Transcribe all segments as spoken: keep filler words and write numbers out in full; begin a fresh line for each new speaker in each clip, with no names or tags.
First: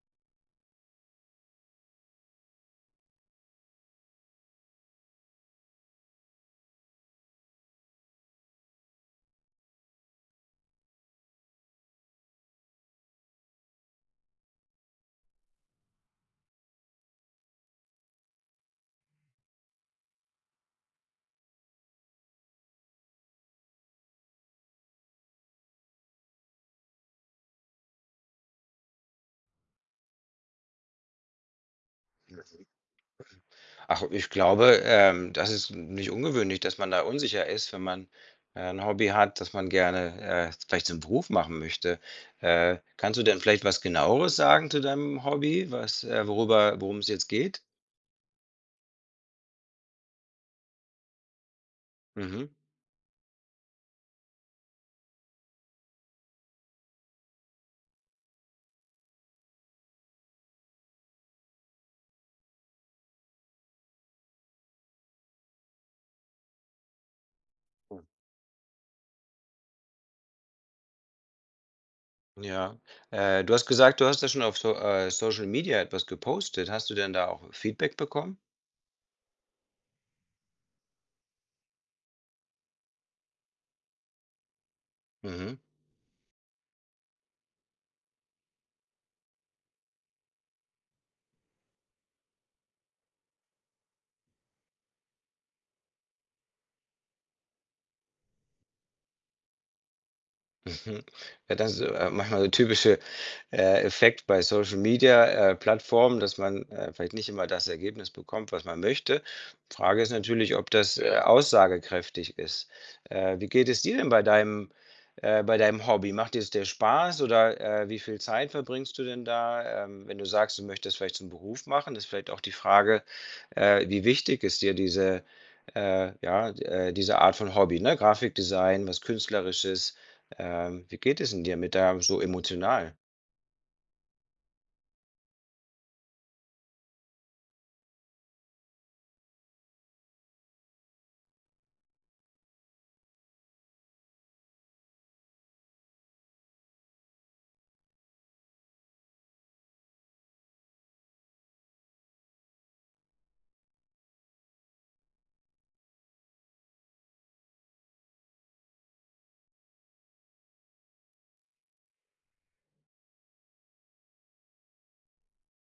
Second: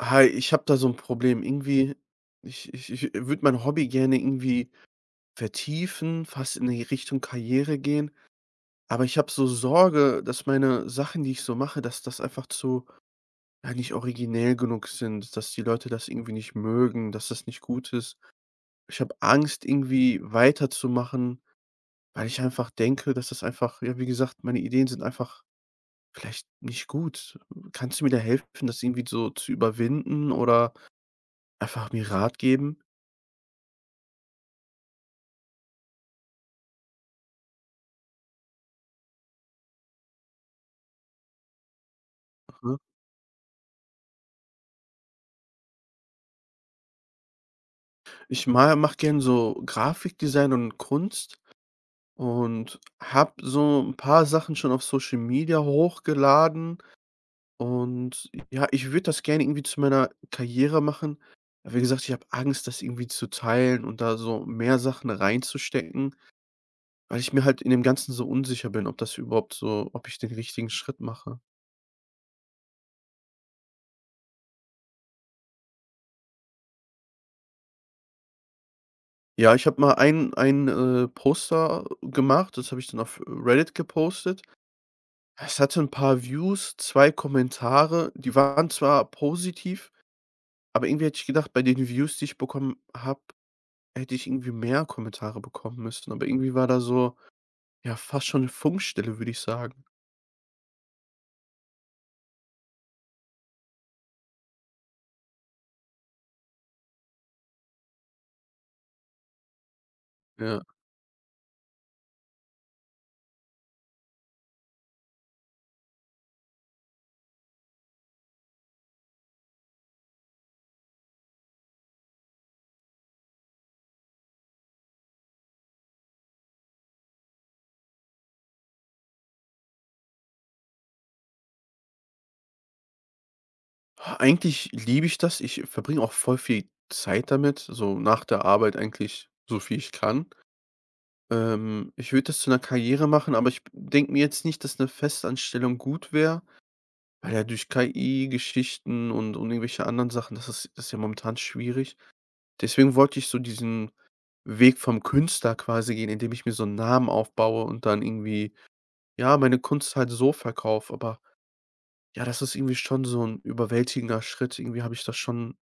Hi, ich habe da so ein Problem. Irgendwie, ich ich ich würde mein Hobby gerne irgendwie vertiefen, fast in die Richtung Karriere gehen, aber ich habe so Sorge, dass meine Sachen, die ich so mache, dass das einfach zu ja, nicht originell genug sind, dass die Leute das irgendwie nicht mögen, dass das nicht gut ist. Ich habe Angst, irgendwie weiterzumachen, weil ich einfach denke, dass das einfach ja, wie gesagt, meine Ideen sind einfach vielleicht nicht gut. Kannst du mir da helfen, das irgendwie so zu überwinden oder einfach mir Rat geben?
Ach, ich glaube, ähm, das ist nicht ungewöhnlich, dass man da unsicher ist, wenn man, äh, 'n Hobby hat, das man gerne, äh, vielleicht zum Beruf machen möchte.
Mhm.
Äh, kannst du denn vielleicht was Genaueres sagen zu deinem Hobby, was, äh worüber worum es jetzt geht?
Ich mal mache gerne so Grafikdesign und Kunst
Mhm.
und habe so ein paar Sachen schon auf Social Media hochgeladen und ja, ich würde das gerne irgendwie zu meiner Karriere machen. Aber wie gesagt, ich habe Angst, das irgendwie zu teilen und da so mehr Sachen reinzustecken, weil ich mir halt in dem Ganzen so unsicher bin, ob das überhaupt so ob ich den richtigen Schritt mache.
Ja. Äh, du hast gesagt, du hast da schon auf so äh, Social Media etwas gepostet. Hast du denn da auch Feedback bekommen?
Ja, ich habe mal ein ein, äh, Poster gemacht, das habe ich dann auf Reddit gepostet.
Mhm.
Es hatte ein paar Views, zwei Kommentare, die waren zwar positiv, aber irgendwie hätte ich gedacht, bei den Views, die ich bekommen habe, hätte ich irgendwie mehr Kommentare bekommen müssen. Aber irgendwie war da so, ja, fast schon eine Funkstelle, würde ich sagen.
Mhm. Ja, das ist, äh, manchmal so typische, äh, Effekt bei Social Media, äh, Plattformen, dass man, äh, vielleicht nicht immer das Ergebnis bekommt, was man möchte. Frage ist natürlich,
Ja.
ob das, äh, Ja. aussagekräftig ist. Äh, wie geht es dir denn bei deinem äh, bei deinem Hobby? Macht dir es der Spaß oder, äh, wie viel Zeit verbringst du denn da? Ähm, wenn du sagst, du möchtest vielleicht zum Beruf machen, ist vielleicht auch die Frage, äh, wie wichtig ist dir diese, äh, ja, äh, diese Art von Hobby, ne? Grafikdesign, was Künstlerisches. Ähm, wie geht es denn dir mit der so emotional?
Ah, eigentlich liebe ich das. Ich verbringe auch voll viel Zeit damit, so nach der Arbeit eigentlich so viel ich kann. Ähm, ich würde das zu einer Karriere machen, aber ich denke mir jetzt nicht, dass eine Festanstellung gut wäre. Weil ja durch K I-Geschichten und und irgendwelche anderen Sachen, das ist das ist ja momentan schwierig. Deswegen wollte ich so diesen Weg vom Künstler quasi gehen, indem ich mir so einen Namen aufbaue und dann irgendwie, ja, meine Kunst halt so verkaufe. Aber ja, das ist irgendwie schon so ein überwältigender Schritt. Irgendwie habe ich das schon,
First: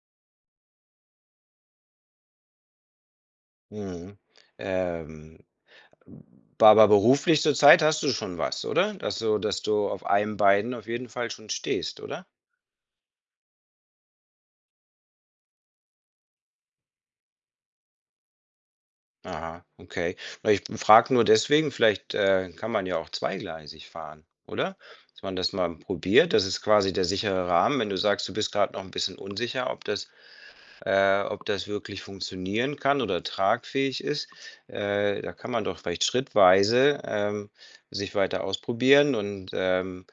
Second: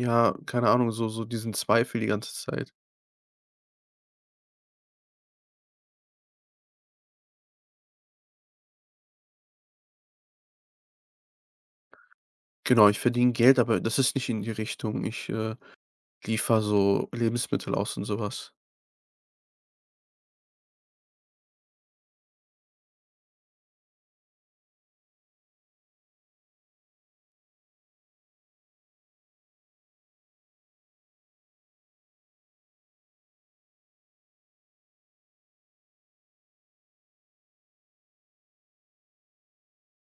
ja, keine Ahnung, so so diesen Zweifel die ganze Zeit.
Mhm. Ähm, ba aber beruflich zurzeit hast du schon was, oder? Dass du dass du auf einem Bein auf jeden Fall schon stehst, oder?
Genau, ich verdiene Geld, aber das ist nicht in die Richtung. Ich, äh, liefere so Lebensmittel aus und sowas.
Aha, okay. Na, ich frage nur deswegen, vielleicht, äh, kann man ja auch zweigleisig fahren, oder? Dass man das mal probiert, das ist quasi der sichere Rahmen. Wenn du sagst, du bist gerade noch ein bisschen unsicher, ob das äh, ob das wirklich funktionieren kann oder tragfähig ist. Äh, da kann man doch vielleicht schrittweise ähm, sich weiter ausprobieren und ähm,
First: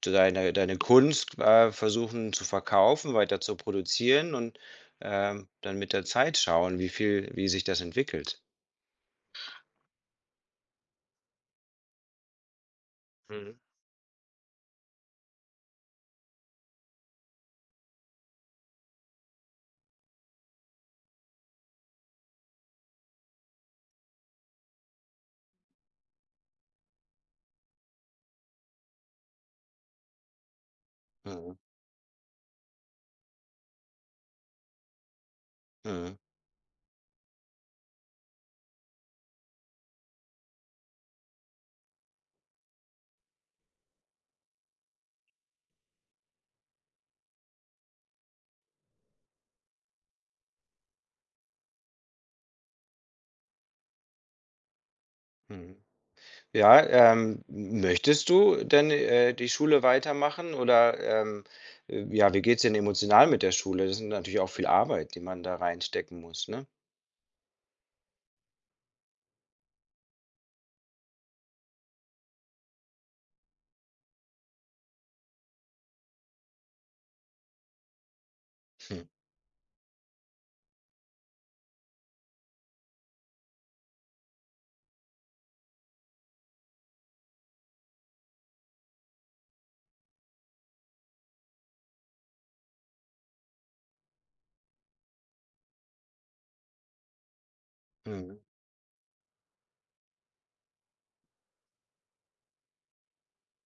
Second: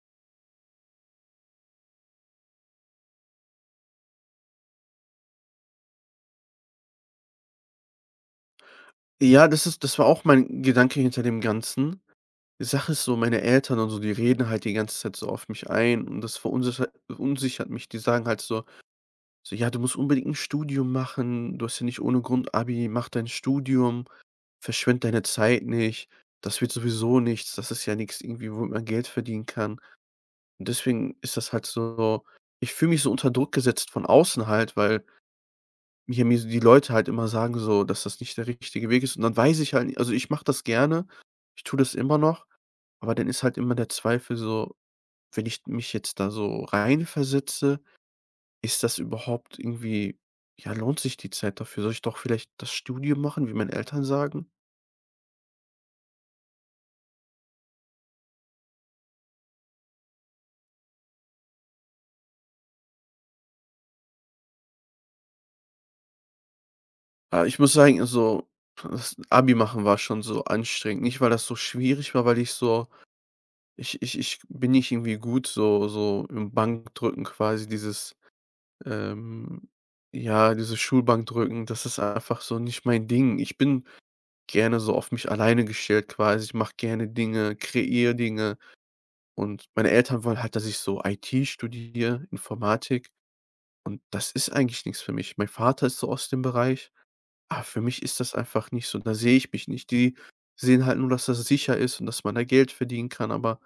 deine, deine Kunst äh, versuchen zu verkaufen, weiter zu produzieren und ähm, dann mit der Zeit schauen, wie viel, wie sich das entwickelt.
Ja, das ist das war auch mein Gedanke hinter dem Ganzen. Die Sache ist so, meine
Mhm.
Eltern und so, die reden halt die ganze Zeit so auf mich ein und das verunsichert verunsichert mich. Die sagen halt so so: „Ja, du musst unbedingt ein Studium machen. Du hast ja nicht ohne Grund Abi. Mach dein Studium. Verschwende deine Zeit nicht. Das wird sowieso nichts. Das ist ja nichts, irgendwie, womit man Geld verdienen kann.“ Und deswegen ist das
Mhm.
halt so, ich fühle mich so unter Druck gesetzt von außen halt, weil
Mhm.
hier mir so die Leute halt immer sagen so, dass das nicht der richtige Weg ist. Und dann weiß ich halt nicht- also, ich mache das gerne. Ich tue das immer noch, aber dann ist halt immer der Zweifel so, wenn ich mich jetzt da so rein versetze, ist das überhaupt irgendwie ja, lohnt sich die Zeit dafür? Soll ich doch vielleicht das Studium machen, wie meine Eltern sagen?
Mhm. Ja, ähm, möchtest du denn, äh, die Schule weitermachen oder, ähm, äh, ja, wie geht's denn emotional mit der Schule? Das ist natürlich auch viel Arbeit, die man da reinstecken muss, ne?
Ah, ich muss sagen, also, das Abi machen war schon so anstrengend. Nicht, weil das so schwierig war, weil ich so ich ich ich bin nicht irgendwie gut so so im Bankdrücken quasi dieses,
Hm,
ähm ja, dieses Schulbankdrücken, das ist einfach so nicht mein Ding. Ich bin gerne so auf mich alleine gestellt quasi. Ich mache gerne Dinge, kreiere Dinge. Und meine Eltern wollen halt, dass ich so I T studiere, Informatik. Und das ist eigentlich nichts für mich. Mein Vater ist so aus dem Bereich, aber für mich ist das
mhm.
einfach nicht so. Da sehe ich mich nicht. Die sehen halt nur, dass das sicher ist und dass man da Geld verdienen kann, aber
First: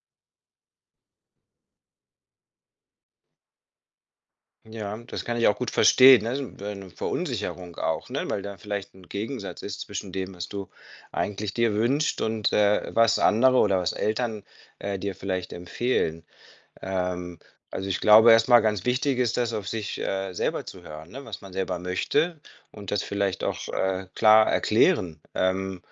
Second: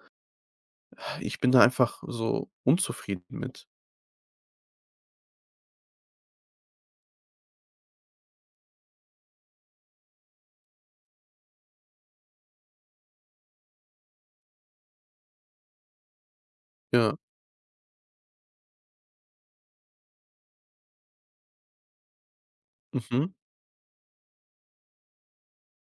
ich bin da einfach so unzufrieden mit.
Ja, das kann ich auch gut verstehen, ne? So 'ne Verunsicherung auch, ne, weil da vielleicht ein Gegensatz ist zwischen dem, was du eigentlich dir wünschst und, äh, was andere oder was Eltern, äh, dir vielleicht empfehlen.
Ja.
Ähm, also ich glaube, erstmal ganz wichtig ist das, auf sich, äh, selber zu hören, ne, was man selber möchte und das
Mhm.
vielleicht auch, äh, klar erklären, ähm,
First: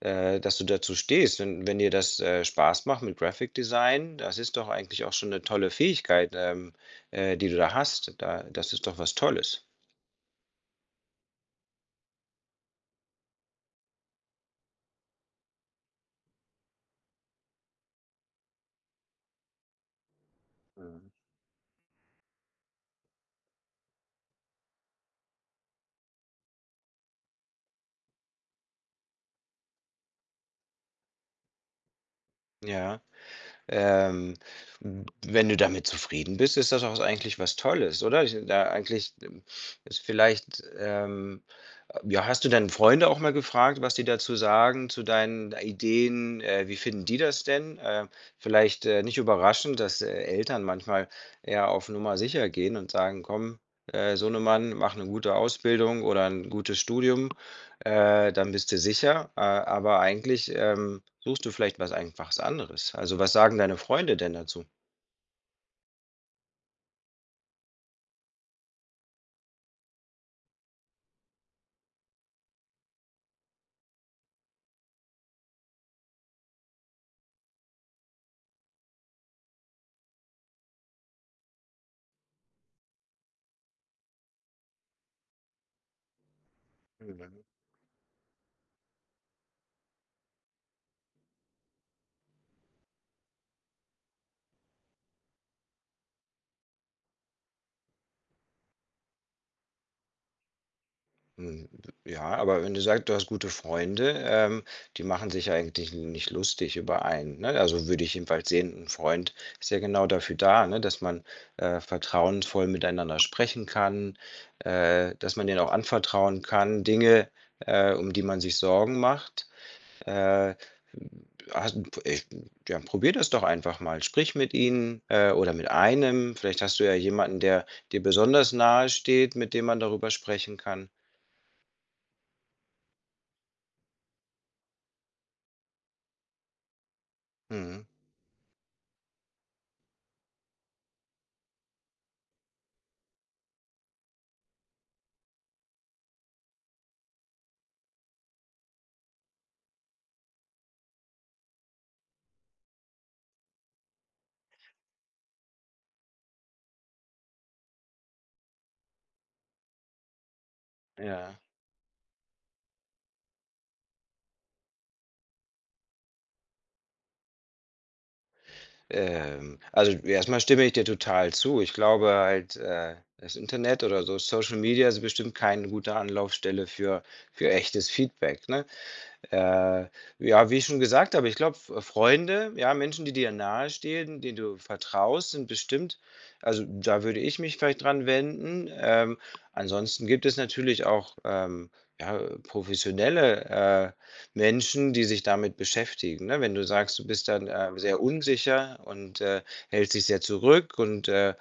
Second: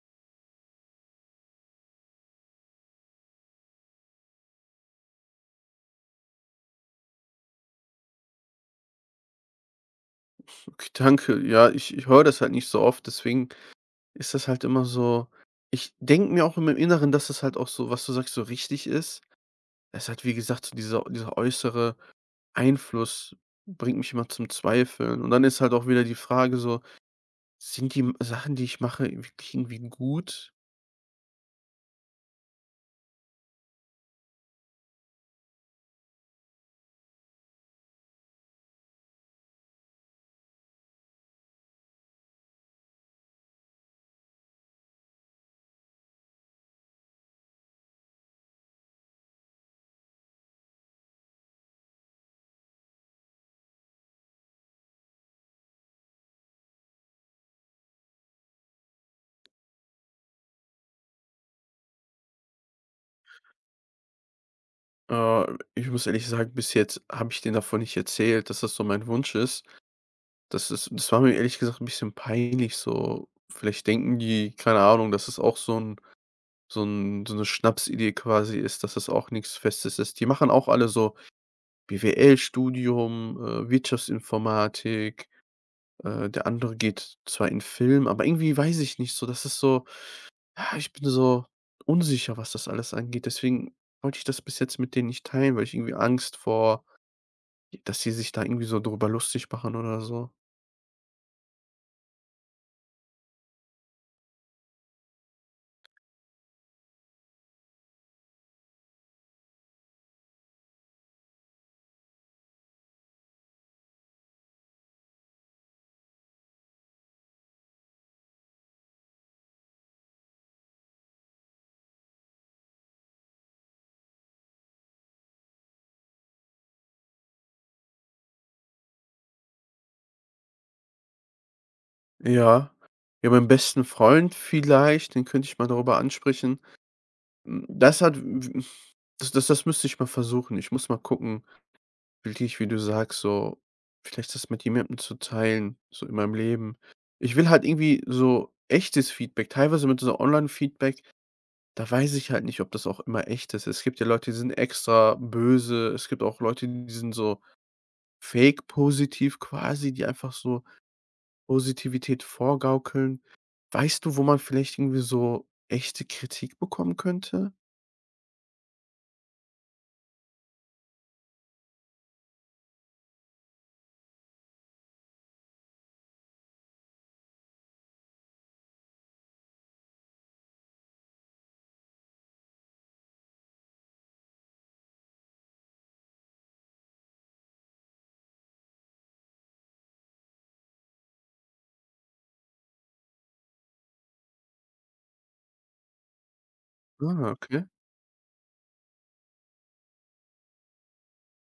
äh, dass du dazu stehst. Wenn wenn dir das, äh, Spaß macht mit Graphic Design, das ist doch eigentlich auch schon eine tolle Fähigkeit, ähm, äh, die du da hast. Da das ist doch was Tolles.
Okay, danke. Ja, ich ich höre das halt nicht so oft, deswegen ist das halt immer so, ich denke mir auch im Inneren, dass das halt auch so, was du sagst, so richtig ist. Es hat wie gesagt, so dieser
Mhm.
dieser äußere Einfluss bringt mich immer zum Zweifeln. Und dann ist halt auch wieder die Frage so: „Sind die M Sachen, die ich mache, wirklich irgendwie gut?“
Ja. Ähm, wenn du damit zufrieden bist, ist das auch eigentlich was Tolles, oder? Ich da eigentlich, ähm, ist vielleicht, ähm ja, hast du deine Freunde auch mal gefragt, was die dazu sagen, zu deinen Ideen? Äh, wie finden die das denn? Äh, vielleicht, äh, nicht überraschend, dass, äh, Eltern manchmal eher auf Nummer sicher gehen und sagen: „Komm, äh, Sohnemann, mach eine gute Ausbildung oder ein gutes Studium äh, dann bist du sicher, äh, aber eigentlich, ähm, suchst du vielleicht was einfach anderes." Also, was sagen deine Freunde denn dazu?
Äh, Ich muss ehrlich sagen, bis jetzt habe ich denen davon nicht erzählt, dass das so mein Wunsch ist. Das ist das war mir ehrlich gesagt ein bisschen peinlich so. Vielleicht denken die, keine Ahnung, dass es auch so ein so 'n so 'ne Schnapsidee quasi ist, dass das auch nichts Festes ist. Die machen auch alle so B W L-Studium, äh, Wirtschaftsinformatik, Äh, der andere geht
Mhm.
zwar in Film, aber irgendwie weiß ich nicht so, das ist so ja, ich bin so unsicher, was das alles angeht. Deswegen wollte ich das bis jetzt mit denen nicht teilen, weil ich irgendwie Angst vor, dass sie sich da irgendwie so drüber lustig machen oder so.
Hm, ja, aber wenn du sagst, du hast gute Freunde, ähm, die machen sich ja eigentlich nicht lustig über einen, ne? Also, würde ich jedenfalls sehen, ein Freund ist ja genau dafür da, ne, dass man, äh, vertrauensvoll miteinander sprechen kann, äh, dass man denen auch anvertrauen kann, Dinge, äh, um die man sich Sorgen macht. Äh, hast ich Ja, probier das doch einfach mal. Sprich mit ihnen, äh, oder mit einem. Vielleicht hast du ja jemanden, der dir besonders nahe steht, mit dem man darüber sprechen kann.
Ja. Ja, meinen besten Freund vielleicht, den könnte ich mal darüber ansprechen. Hm,
Mhm,
das hat w w das das das müsste ich mal versuchen. Ich muss mal gucken, wirklich, wie du sagst, so vielleicht das mit jemandem zu teilen, so in meinem Leben. Ich will halt irgendwie so echtes Feedback. Teilweise mit so Online-Feedback, da weiß ich halt nicht, ob das auch immer echt ist. Es gibt ja Leute, die sind extra böse. Es gibt auch Leute, die sind so fake positiv quasi, die einfach so
ja.
Positivität vorgaukeln. Weißt du, wo man vielleicht irgendwie so echte Kritik bekommen könnte?
Ähm, also, erstmal stimme ich dir total zu. Ich glaube halt, äh, das Internet oder so Social Media ist bestimmt keine gute Anlaufstelle für für echtes Feedback, ne? Äh, ja, wie ich schon gesagt habe, ich glaube, Freunde, ja, Menschen, die dir nahestehen, denen du vertraust, sind bestimmt, also da würde ich mich vielleicht dran wenden. Ähm, ansonsten gibt es natürlich auch, ähm, ja, professionelle, äh, Menschen, die sich damit beschäftigen, ne? Wenn du sagst, du bist
Ah,
dann,
okay.
äh, sehr unsicher und, äh, hältst dich sehr zurück und, äh,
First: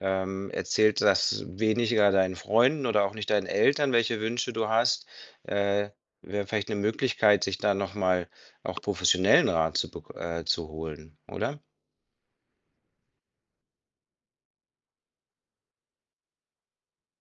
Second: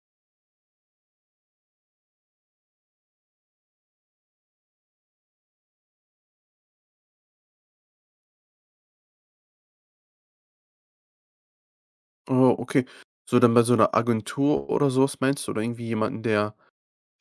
ähm, erzählst das weniger deinen Freunden oder auch nicht deinen Eltern, welche Wünsche du hast, äh, wäre vielleicht eine Möglichkeit, sich da noch mal auch professionellen Rat zu bek äh, zu holen, oder?
Oh, okay. So dann bei so einer Agentur oder so, was meinst du? Oder irgendwie jemanden, der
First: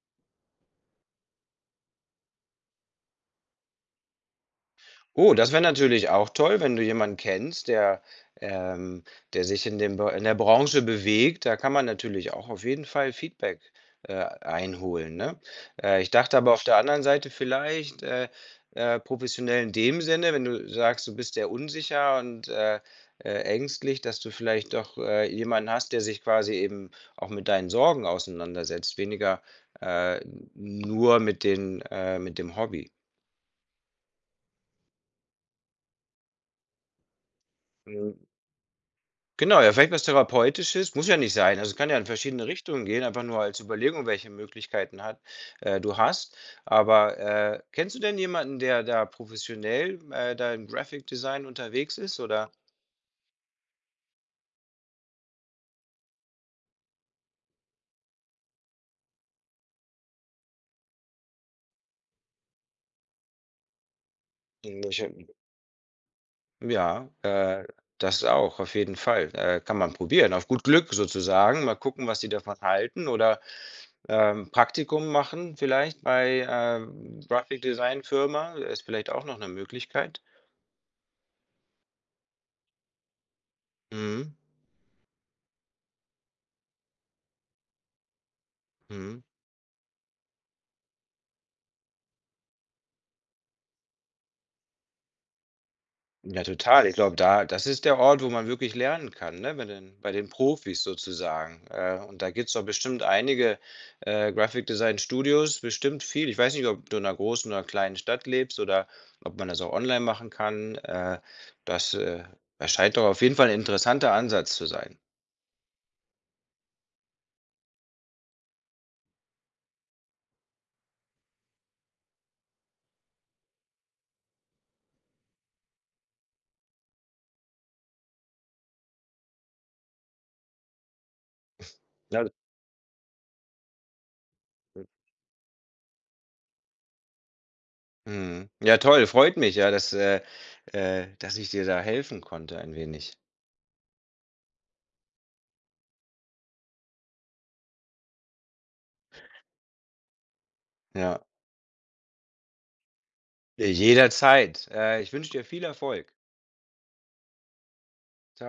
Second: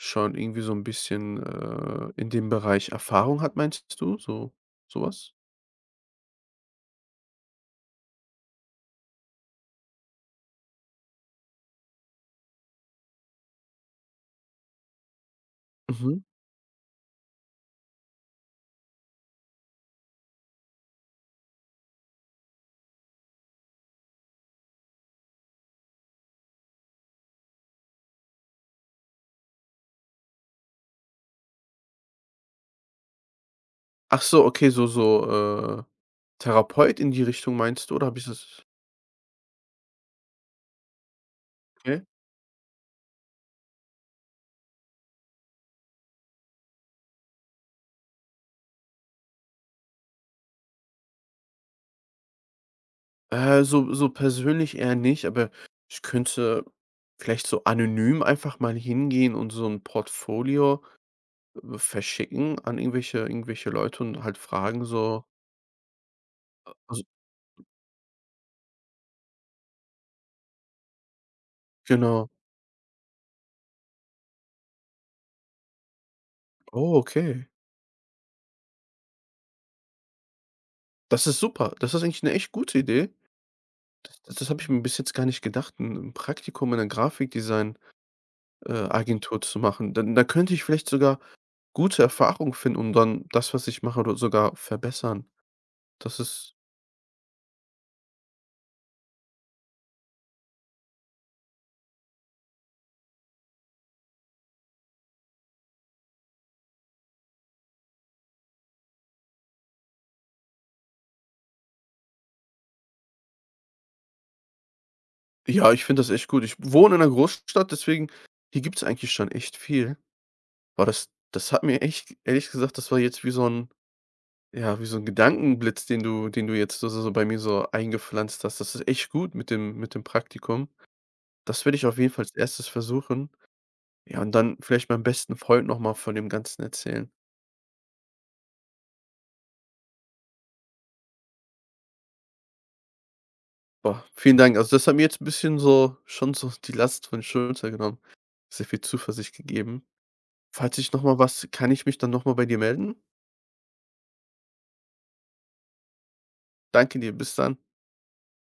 schon irgendwie so 'n bisschen, äh, in dem Bereich Erfahrung hat, meinst du, so sowas.
Oh, das wäre natürlich auch toll, wenn du jemanden kennst, der, ähm der sich in dem Be in der Branche bewegt. Da kann man natürlich auch auf jeden Fall Feedback, äh, einholen, ne? Äh, ich
Mhm.
dachte aber auf der anderen Seite vielleicht, äh, äh, professionell in dem Sinne, wenn du sagst, du bist sehr unsicher und, äh, äh, ängstlich, dass du vielleicht doch, äh, jemanden hast, der sich quasi eben auch mit deinen Sorgen auseinandersetzt, weniger, äh, nur mit den äh, mit dem Hobby.
Ach so, okay, so so, äh, Therapeut in die Richtung meinst du oder
Mhm.
habe ich das
Genau, ja, vielleicht was Therapeutisches, muss ja nicht sein. Also, kann ja
okay.
in verschiedene Richtungen gehen, einfach nur als Überlegung, welche Möglichkeiten hat äh, du hast. Aber, äh, kennst du denn jemanden, der da professionell, äh, da im Graphic Design unterwegs ist oder
Äh, so so persönlich eher nicht, aber ich könnte vielleicht so anonym einfach mal hingehen und so 'n Portfolio, äh, verschicken an irgendwelche irgendwelche Leute und halt fragen
irgendwelche,
so, also,
ja, äh, das auch, auf jeden Fall. Äh, kann man probieren, auf gut Glück sozusagen. Mal gucken, was die
genau.
davon halten oder, ähm, Praktikum machen vielleicht bei,
Oh,
ähm,
okay.
Graphic-Design-Firma, ist vielleicht auch noch eine Möglichkeit.
Das ist super. Das ist eigentlich 'ne echt gute Idee. Das
Mhm,
das das habe ich mir bis jetzt gar nicht gedacht, ein 'n Praktikum in 'ner Grafikdesign äh,
mhm.
Agentur zu machen. Dann da könnte ich vielleicht sogar gute Erfahrungen finden und dann das, was ich mache, do sogar verbessern. Das
Ja,
ist
total. Ich glaube, da das ist der Ort, wo man wirklich lernen kann, ne? Bei den bei den Profis sozusagen. Äh, und da gibt's doch bestimmt einige, äh, Graphic Design Studios, bestimmt viel. Ich weiß nicht, ob du in einer großen oder kleinen Stadt lebst oder ob man das auch online machen kann. Äh, das, äh, erscheint doch auf jeden Fall ein interessanter Ansatz zu sein.
ja, ich finde das echt gut. Ich wohne in einer Großstadt, deswegen hier gibt's eigentlich schon echt viel. Aber das das hat mir echt ehrlich gesagt, das war jetzt wie so ein, ja, wie so ein Gedankenblitz, den du den du jetzt so so so bei mir so eingepflanzt hast. Das ist echt gut mit dem mit dem Praktikum. Das werde ich auf jeden
Ja,
Fall als erstes versuchen. Ja, und dann vielleicht meinem besten Freund noch mal von dem Ganzen erzählen.
mhm. Ja, toll, freut mich, ja, dass, äh, äh dass ich dir da helfen konnte ein wenig.
Boah, vielen Dank. Also, das hat mir jetzt ein bisschen so schon so die Last von den Schultern genommen. Sehr viel Zuversicht gegeben. Falls ich noch mal
Ja,
was, kann ich mich dann noch mal bei dir melden?
jederzeit. Äh, ich wünsche dir viel Erfolg.
Danke dir, bis dann.
Tschau.